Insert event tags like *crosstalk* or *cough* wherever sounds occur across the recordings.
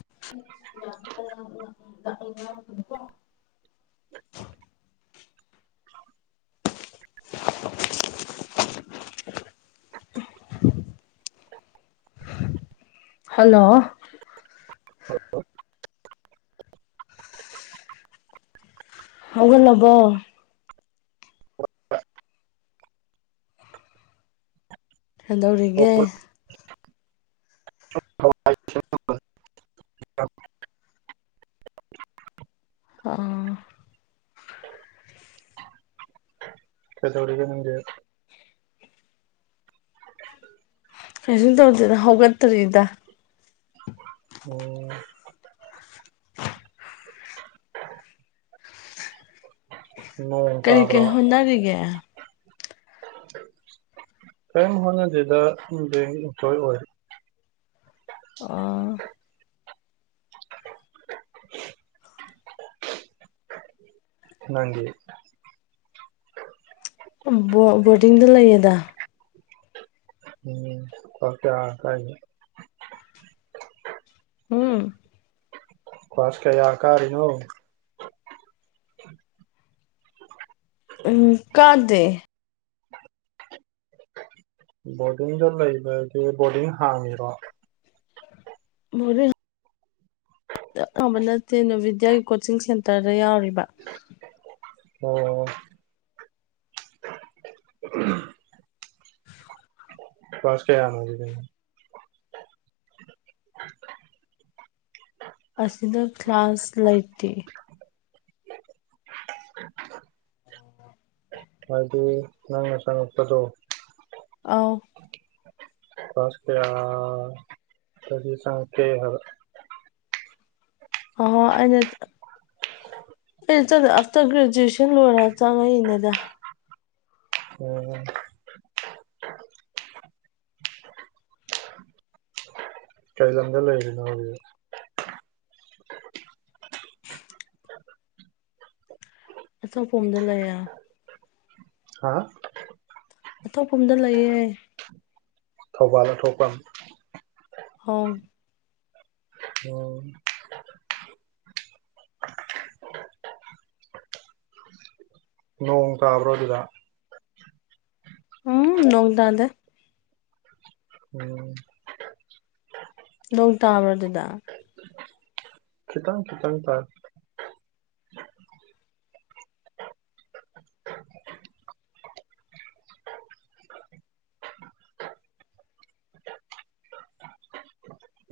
*unintelligible* hello ꯍꯧꯒꯠꯂꯕꯣ ꯀꯗꯧꯔꯤꯒꯦ *unintelligible* ꯑꯥ ꯀꯗꯧꯔꯤꯕ ꯅꯪꯗꯤ ꯀꯩꯁꯨꯨꯝ ꯇꯧꯗꯦꯗ ꯍꯧꯒꯠꯇ꯭ꯔꯤꯗ ꯎꯝ ꯅꯣꯡ ꯀꯩ ꯀꯩ ꯇꯥꯕ꯭ꯔꯣ ꯍꯣꯠꯅꯔꯤꯒꯦ *inaudible* ꯀꯩꯝ ꯍꯣꯠꯅꯗꯦꯗ ꯎꯝ ꯕꯦꯡ ꯒꯤ ꯏꯝꯄ꯭ꯂꯣꯏ ꯑꯣꯏ ꯑꯥ ꯅꯪꯗꯤ ꯕꯣ ꯕꯣꯔꯗꯤꯡꯗ ꯂꯩꯌꯦꯗ ꯎꯝ ꯀ꯭ꯂꯥꯁ ꯀꯌꯥ ꯀꯥꯏꯅꯣ ꯍꯨꯝ ꯈ꯭ꯋꯥꯁ ꯀꯌꯥ ꯀꯥꯔꯤꯅꯣ ꯎꯝ ꯀꯥꯗꯦ ꯕꯣꯔꯗꯤꯡꯗ ꯂꯩꯕꯗꯤ ꯕꯣꯔꯗꯤꯡ ꯍꯥꯡꯉꯤꯔꯣ ꯕꯣꯔꯤꯡ ꯇꯠ ꯂꯥꯎꯕ ꯅꯠꯇꯦ ꯅꯥꯚꯣꯗ꯭ꯌꯥꯒꯤ ꯀꯣꯆꯤꯡ ꯁꯦꯟꯇꯔꯗ ꯌꯥꯎꯔꯤꯕ ꯑꯣ ꯄꯥꯁ ꯀꯌꯥꯅꯣ ꯑꯗꯨꯗꯤ ꯑꯁꯤꯗ ꯀ꯭ꯂꯥꯁ ꯂꯩꯇꯦ ꯍꯥꯏꯗꯤ ꯅꯪꯅ ꯆꯉꯛꯄꯗꯣ ꯑꯥꯎ ꯀ꯭ꯂꯥꯁ ꯀꯌꯥꯗꯒꯤ ꯆꯪꯉꯛꯀꯦ ꯍꯥꯏꯕ ꯑꯣꯍꯣ ꯑꯩꯅ ꯆ ꯑꯩꯅ ꯆꯪꯉ ꯑꯞꯇꯔ ꯒ꯭ꯔꯦꯖꯨꯑꯦꯁꯟ ꯂꯣꯏꯔ ꯆꯪꯉꯛꯏꯅꯦꯗ ꯎꯝ ꯀꯩ ꯂꯝꯗ ꯂꯩꯔꯤꯅꯣ ꯑꯗꯨꯗꯤ ꯑꯊꯣꯛꯄꯝꯗ ꯂꯩꯌꯦ ꯍꯥꯥ ꯑꯊꯣꯛꯄꯝꯗ ꯂꯩꯌꯦ ꯊꯧꯕꯥꯜ ꯑ ꯊꯣꯛꯄꯝ ꯍꯥꯎ *unintelligible* ꯅꯣꯡ ꯇꯥꯕ꯭ꯔꯣ ꯑꯗꯨꯗ ꯎꯝ ꯅꯣꯡꯇꯥꯗꯦ ꯎꯝ ꯅꯣꯡ ꯇꯥꯕ꯭ꯔꯣ ꯗꯨꯗ ꯈꯤꯇꯪ ꯈꯤꯇꯪ ꯇꯥꯢ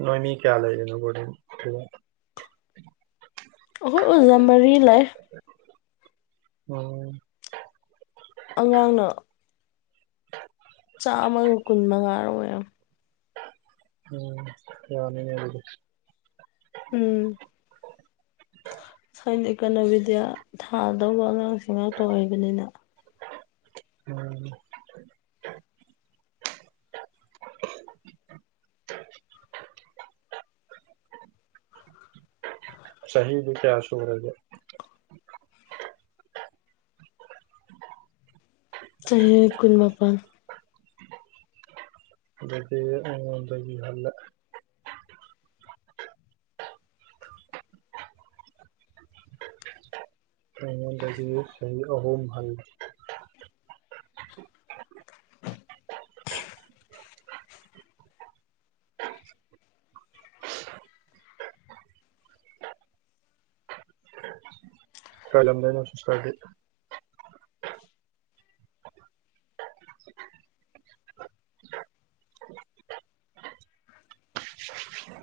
ꯅꯣꯏ ꯃꯤ ꯀꯌꯥ ꯂꯩꯔꯤꯅꯣ ꯕꯣꯔꯗꯤꯡ ꯑꯈꯣꯏ ꯑꯣꯖꯥ ꯃꯔꯤ ꯂꯩ ꯎꯝ ꯑꯉꯥꯡꯅ ꯆꯥꯝꯃꯒ ꯀꯨꯟ ꯃꯉꯥꯔ ꯑꯣꯏꯔꯝ ꯎꯝ ꯌꯥꯝꯃꯤꯅꯦ ꯑꯗꯨꯗꯤ ꯎꯝ ꯁꯥꯏꯟ ꯏꯀꯅꯣꯃꯦꯗꯤꯌꯥ ꯊꯥꯗꯧꯕ ꯑꯉꯥꯡꯁꯤ ꯉꯥꯛꯇ ꯑꯣꯏꯕꯅꯤꯅ *unintelligible* ꯉꯁꯥꯢꯒꯤ ꯃꯤꯀꯌꯥ ꯁꯨꯔꯒꯦ ꯆꯍꯤ ꯀꯨꯟꯃꯄꯟ ꯑꯗꯩꯗꯤ ꯑꯗꯒꯤ ꯍꯜꯂꯦ ꯑꯩꯉꯣꯟꯗꯒꯤ ꯆꯍꯤ ꯑꯍꯣꯝ ꯍꯜꯂꯦ ꯀ ꯂꯝꯗꯩꯅꯣ ꯁꯤꯁꯇꯔꯗꯤ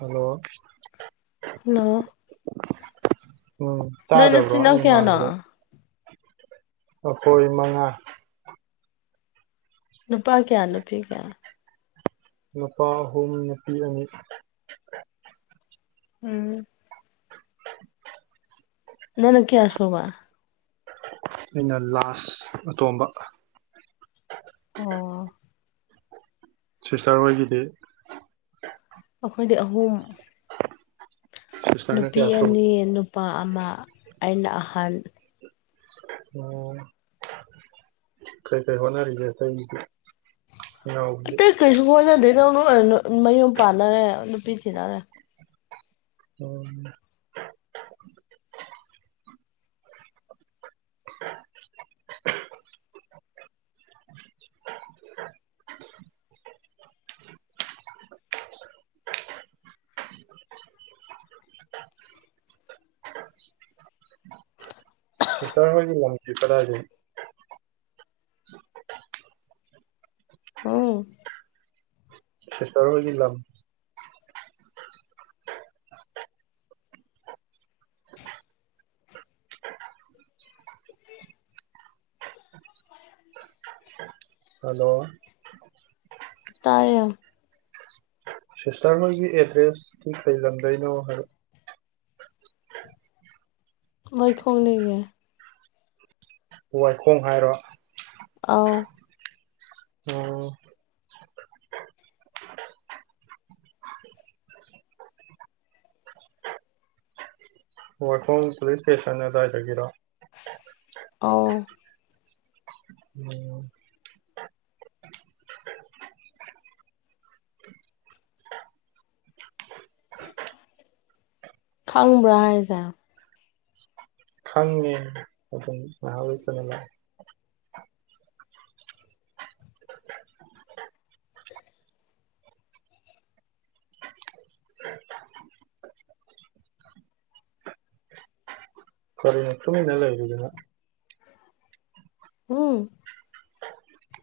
ꯍꯜꯂꯣ ꯅꯣ ꯎꯝ ꯅꯣꯏ ꯇꯥꯗꯕ꯭ꯔꯣ ꯅꯆꯤꯟ ꯅꯅꯥꯎ ꯑꯩꯅ ꯀꯌꯥꯅꯣ ꯉꯥꯡꯕꯔꯣ ꯑꯈꯣꯏ ꯃꯉꯥ ꯅꯨꯄꯥ ꯀꯌꯥ ꯅꯨꯄꯤ ꯀꯌꯥ ꯅꯨꯄꯥ ꯑꯍꯨꯝ ꯅꯨꯄꯤ ꯑꯅꯤ *unintelligible* ꯎꯝ ꯅꯅ ꯀ꯭ꯌꯥ ꯁꯨꯕ ꯑꯩꯅ ꯂꯥꯁ ꯑꯇꯣꯝꯕ ꯑꯣ ꯁꯤꯁꯇꯔ ꯍꯣꯏꯒꯤꯗꯤ ꯑꯈꯣꯏꯗꯤ ꯑꯍꯨꯝ ꯁꯤꯁꯇꯔꯅ ꯀꯌꯥ ꯅꯨꯄꯤ ꯁꯨꯕ ꯑꯅꯤ ꯅꯨꯄꯥ ꯑꯃ ꯑꯩꯅ ꯑꯍꯟ ꯑꯣ ꯀꯩ ꯀꯩ ꯍꯣꯅꯔꯤꯒꯦ ꯑꯇꯩꯗꯤ ꯏꯅꯥꯎꯕꯗꯤ ꯑꯇꯩ ꯀꯩꯁꯨ ꯍꯣꯏꯅꯗꯦꯗ ꯃꯌꯨꯝ ꯄꯥꯟꯅꯔꯦ ꯅꯨꯄꯤ ꯊꯤꯅꯔꯦ ꯑꯣ ꯁꯤꯁꯇꯔ ꯍꯣꯢꯒꯤ ꯂꯕꯖꯦ ꯀꯗꯥꯢꯗꯩꯅꯣ ꯍꯎꯝ ꯁꯤꯁꯇꯔ ꯍꯣꯢꯒꯤ ꯂꯝ ꯍꯜꯂꯣ ꯇꯥꯢꯌꯦ ꯁꯤꯁꯇꯔ ꯍꯣꯏꯒꯤ ꯑꯦꯗ꯭ꯔꯦꯁꯇꯣ ꯀꯩ ꯂꯝꯗꯩꯅꯣ ꯍꯥꯏꯔꯛꯑꯣ ꯋꯥꯏꯈꯣꯡꯗꯒꯤ ꯋꯥꯏꯈꯣꯡ ꯍꯥꯏꯔꯣ ꯑꯥꯎ ꯑꯣ ꯋꯥꯏꯈꯣꯡ ꯄꯨꯂꯤꯁ ꯏꯁ꯭ꯇꯦꯁꯟ ꯑꯗꯨꯋꯥꯏꯗꯒꯤꯔꯣ ꯑꯥꯎ ꯑꯣ ꯈꯪꯕ꯭ꯔꯥ ꯍꯥꯏꯁꯦ ꯈꯪꯉꯦ ꯑꯗꯨꯝ *unintelligible* *unintelligible* *unintelligible*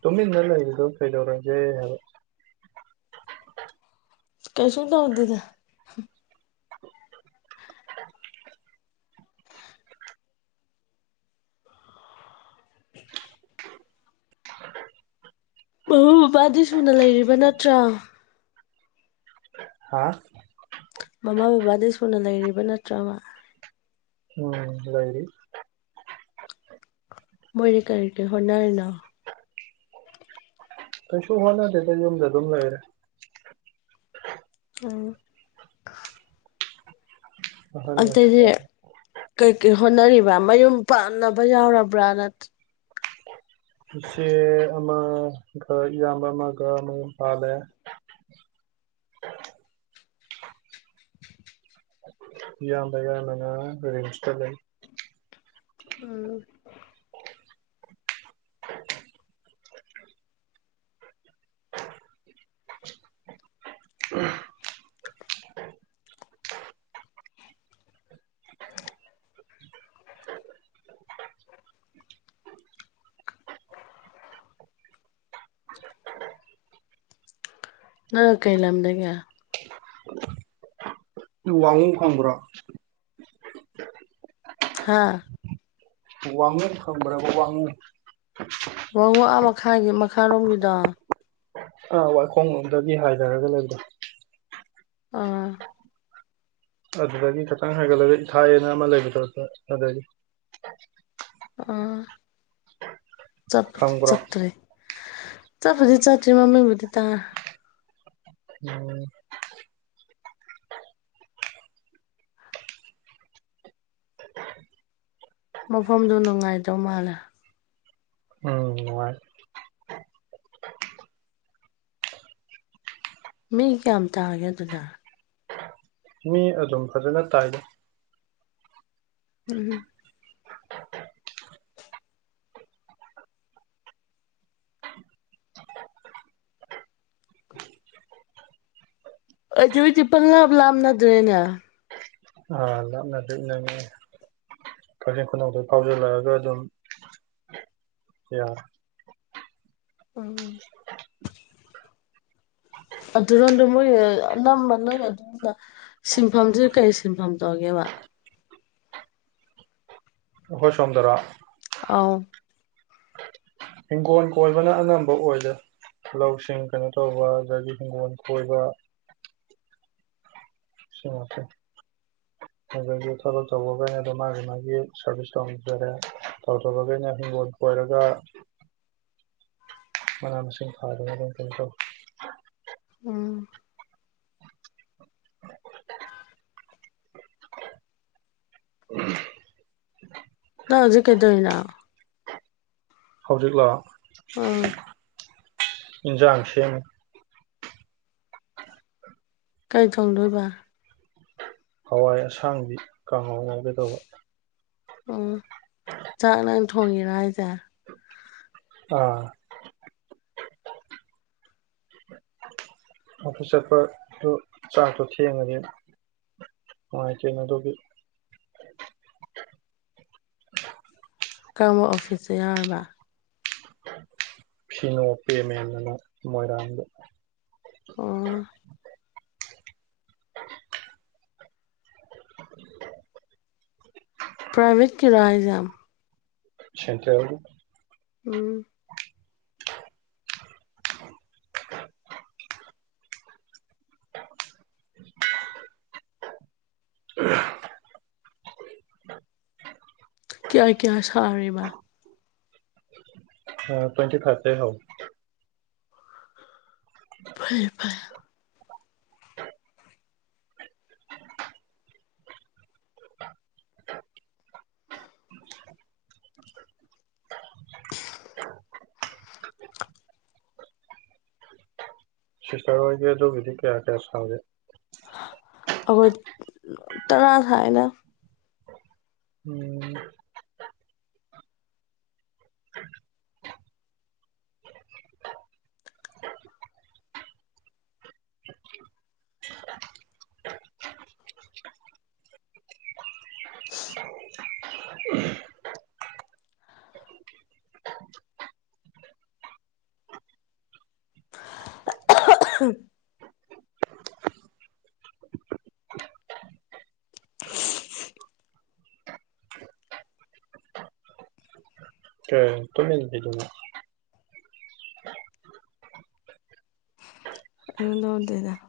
ꯇꯨꯃꯤꯟꯅ ꯂꯩꯔꯤꯗꯨ ꯀꯩꯗꯧꯔꯒꯦ ꯍꯥꯏꯕ ꯀꯩꯁꯨ ꯇꯧꯗꯦꯗ *inaudible* ꯃꯕꯨꯡ ꯃꯄ꯭ꯋꯥꯗꯤ ꯁꯨꯅ ꯂꯩꯔꯤꯕ ꯅꯠꯇ꯭ꯔ ꯍꯥꯥ ꯃꯃꯥ ꯕꯕꯥꯗ ꯁꯨꯅ ꯂꯩꯔꯤꯕ ꯅꯠꯇ꯭ꯔꯕ ꯎꯝ ꯂꯩꯔꯤ ꯃꯣꯏꯗꯤ ꯀꯔꯤ ꯀꯔꯤ ꯍꯣꯠꯅꯔꯤꯅꯣ ꯀꯩꯁꯨꯨ ꯍꯣꯅꯗꯦꯗ ꯌꯨꯝꯗ ꯑꯗꯨꯝ ꯂꯩꯔꯦ *inaudible* ꯑꯍꯟ ꯑꯇꯩꯗꯤ ꯑꯣꯏꯁꯤꯜꯂꯛ ꯀꯩꯀꯩ ꯍꯣꯠꯅꯔꯤꯕ ꯃꯌꯨꯝ ꯄꯥꯟꯅꯕ ꯌꯥꯎꯔꯕ꯭ꯔꯥ ꯅꯠ ꯏꯆꯦ ꯑꯃꯒ ꯏꯌꯥꯝꯕ ꯑꯃꯒ ꯃꯌꯨꯝ ꯄꯥꯜꯂꯦ ꯏꯌꯥꯝꯕ ꯌꯥꯏꯃꯅ ꯔꯤꯝꯁ ꯇ ꯂꯩ ꯎꯝꯝ ꯅꯪꯅ ꯀꯩ ꯂꯝꯗꯒꯤ *inaudible* ꯋꯥꯡꯉꯨ ꯈꯪꯕ꯭ꯔꯣ ꯍꯥꯥ ꯋꯥꯡꯉꯨ ꯈꯪꯕ꯭ꯔꯕ ꯋꯥꯡꯉꯨ ꯋꯥꯡꯉꯨ ꯑ ꯃꯈꯥꯒꯤ ꯃꯈꯥꯔꯣꯝꯒꯤꯗꯣ ꯑꯥ ꯋꯥꯏꯈꯣꯡ ꯂꯣꯝꯗꯒꯤ ꯍꯥꯏꯗꯔꯒ ꯂꯩꯕꯗꯣ ꯑ ꯑꯗꯨꯗꯒꯤ ꯈꯤꯇꯪ ꯍꯥꯏꯒꯠꯂꯒ ꯏꯊꯥꯏ ꯍꯥꯏꯅ ꯑꯃ ꯂꯩꯕꯗꯣ ꯑꯗꯒꯤ ꯑ ꯆꯠꯄꯗꯤ ꯈꯪꯕ꯭ꯔꯣ ꯆꯠꯇ꯭ꯔꯤ ꯆꯠꯄꯨꯗꯤ ꯆꯠꯇ꯭ꯔꯤ ꯃꯃꯤꯡꯕꯨꯗꯤ ꯇꯥꯔꯦ ꯑꯣ ꯃꯐꯝꯗꯣ ꯅꯨꯡꯉꯥꯏꯗꯧ ꯃꯥꯜꯂꯦ ꯎꯝ ꯅꯨꯡꯉꯥꯏ ꯃꯤ ꯀꯌꯥꯝ ꯇꯥꯒꯦ ꯑꯗꯨꯗ ꯃꯤ ꯑꯗꯨꯝ ꯐꯖꯅ ꯇꯥꯏꯗ ꯎꯝ ꯑꯗꯨꯗꯤ ꯄꯪꯪꯂꯥꯞ ꯂꯥꯞꯅꯗ꯭ꯔꯦꯅꯦ ꯑ ꯂꯥꯞꯅꯗ꯭ꯔꯦ ꯏꯅꯛ ꯅꯛꯑꯦ ꯀꯛꯆꯤꯡ ꯈꯨꯅꯧꯗꯩ ꯐꯥꯎꯖꯤꯜꯂꯒꯗꯨꯝ ꯌꯥꯔꯦ ꯎꯝ ꯑꯗꯨꯔꯣꯟꯗ ꯃꯣꯏ ꯑꯅꯝꯕ ꯗꯨꯝ ꯁꯤꯟꯐꯝꯁꯦ ꯀꯩ ꯁꯤꯟꯐꯝ ꯇꯧꯒꯦꯕ ꯑꯣꯈꯣꯏ ꯁꯣꯝꯗꯔꯣ ꯑꯥꯎ ꯍꯤꯡꯒꯣꯟ ꯀꯣꯏꯕꯅ ꯑꯅꯝꯕ ꯑꯣꯏꯗ ꯂꯧꯁꯤꯡ ꯀꯩꯅꯣ ꯇꯧꯕ ꯑꯗꯒꯤ ꯍꯤꯡꯒꯣꯟ ꯀꯣꯏꯕ ꯁꯤ ꯉꯥꯛꯇꯟ *inaudible* ꯑꯗꯒꯤ ꯊꯕꯛ ꯇꯧꯕꯒꯩꯅꯗꯨꯝ ꯃꯥꯒꯤ ꯃꯥꯒꯤ ꯁꯥꯔꯚꯤꯁ ꯇꯧꯖꯔꯦ ꯇꯧꯊꯕꯒꯩꯅ ꯍꯤꯡꯒꯣꯟ ꯀꯣꯏꯔꯒ ꯃꯅꯥ ꯃꯁꯤꯡ ꯊꯥꯗꯅ ꯑꯗꯨꯝ ꯀꯩꯅꯣ ꯇ ꯎꯝ ꯅ ꯍꯧꯖꯤꯛ ꯀꯩꯗꯣꯏꯅꯣ ꯍꯧꯖꯤꯛꯂꯣ ꯎꯝ ꯏꯟꯖꯥꯡ ꯁꯦꯝꯃꯤ ꯀꯔꯤ ꯊꯣꯡꯗꯣꯏꯕ ꯍꯋꯥꯏ ꯑꯁꯥꯡꯕꯤ ꯀꯥꯡꯍꯥꯎ ꯉꯥꯏꯒꯗꯧꯕ ꯎꯝ ꯆꯥꯛ ꯅꯪ ꯊꯣꯡꯉꯤꯔ ꯍꯥꯏꯁꯦ ꯑꯥ ꯑꯗꯨꯐ ꯆꯠꯄꯗꯨ ꯆꯥꯇꯣ ꯊꯦꯡꯉꯗꯤ ꯅꯨꯡꯉꯥꯏꯇꯦꯅ ꯑꯗꯨꯒꯤ ꯀꯔꯝꯕ ꯑꯣꯐꯤꯁꯇ ꯌꯥꯔꯕ ꯐꯤꯅꯣꯛꯄꯦ ꯑꯅ ꯃꯣꯏꯔꯥꯡꯗ ꯑꯣ ꯄ꯭ꯔꯥꯏꯚꯦꯠꯀꯤ ꯔꯥꯏ ꯍꯥꯏꯁꯦ *unintelligible* ꯎꯝ ꯀꯌꯥ ꯀꯌꯥ ꯁꯥꯔꯤꯕ ꯇ꯭ꯋꯦꯟꯇꯤ ꯐꯥꯏꯚ ꯇꯩ ꯍꯧꯏ ꯐꯔꯦ ꯐꯔꯦ ꯁꯤꯁꯇꯔ ꯍꯣꯏꯒꯤ ꯑꯗꯨꯒꯤꯗꯤ ꯀꯌꯥ ꯀꯌꯥ ꯁꯥꯒꯦ ꯑꯩꯈꯣꯏ ꯇꯔꯥ ꯁꯥꯏꯗ ꯎꯝ *inaudible* *inaudible* *unintelligible* *unintelligible*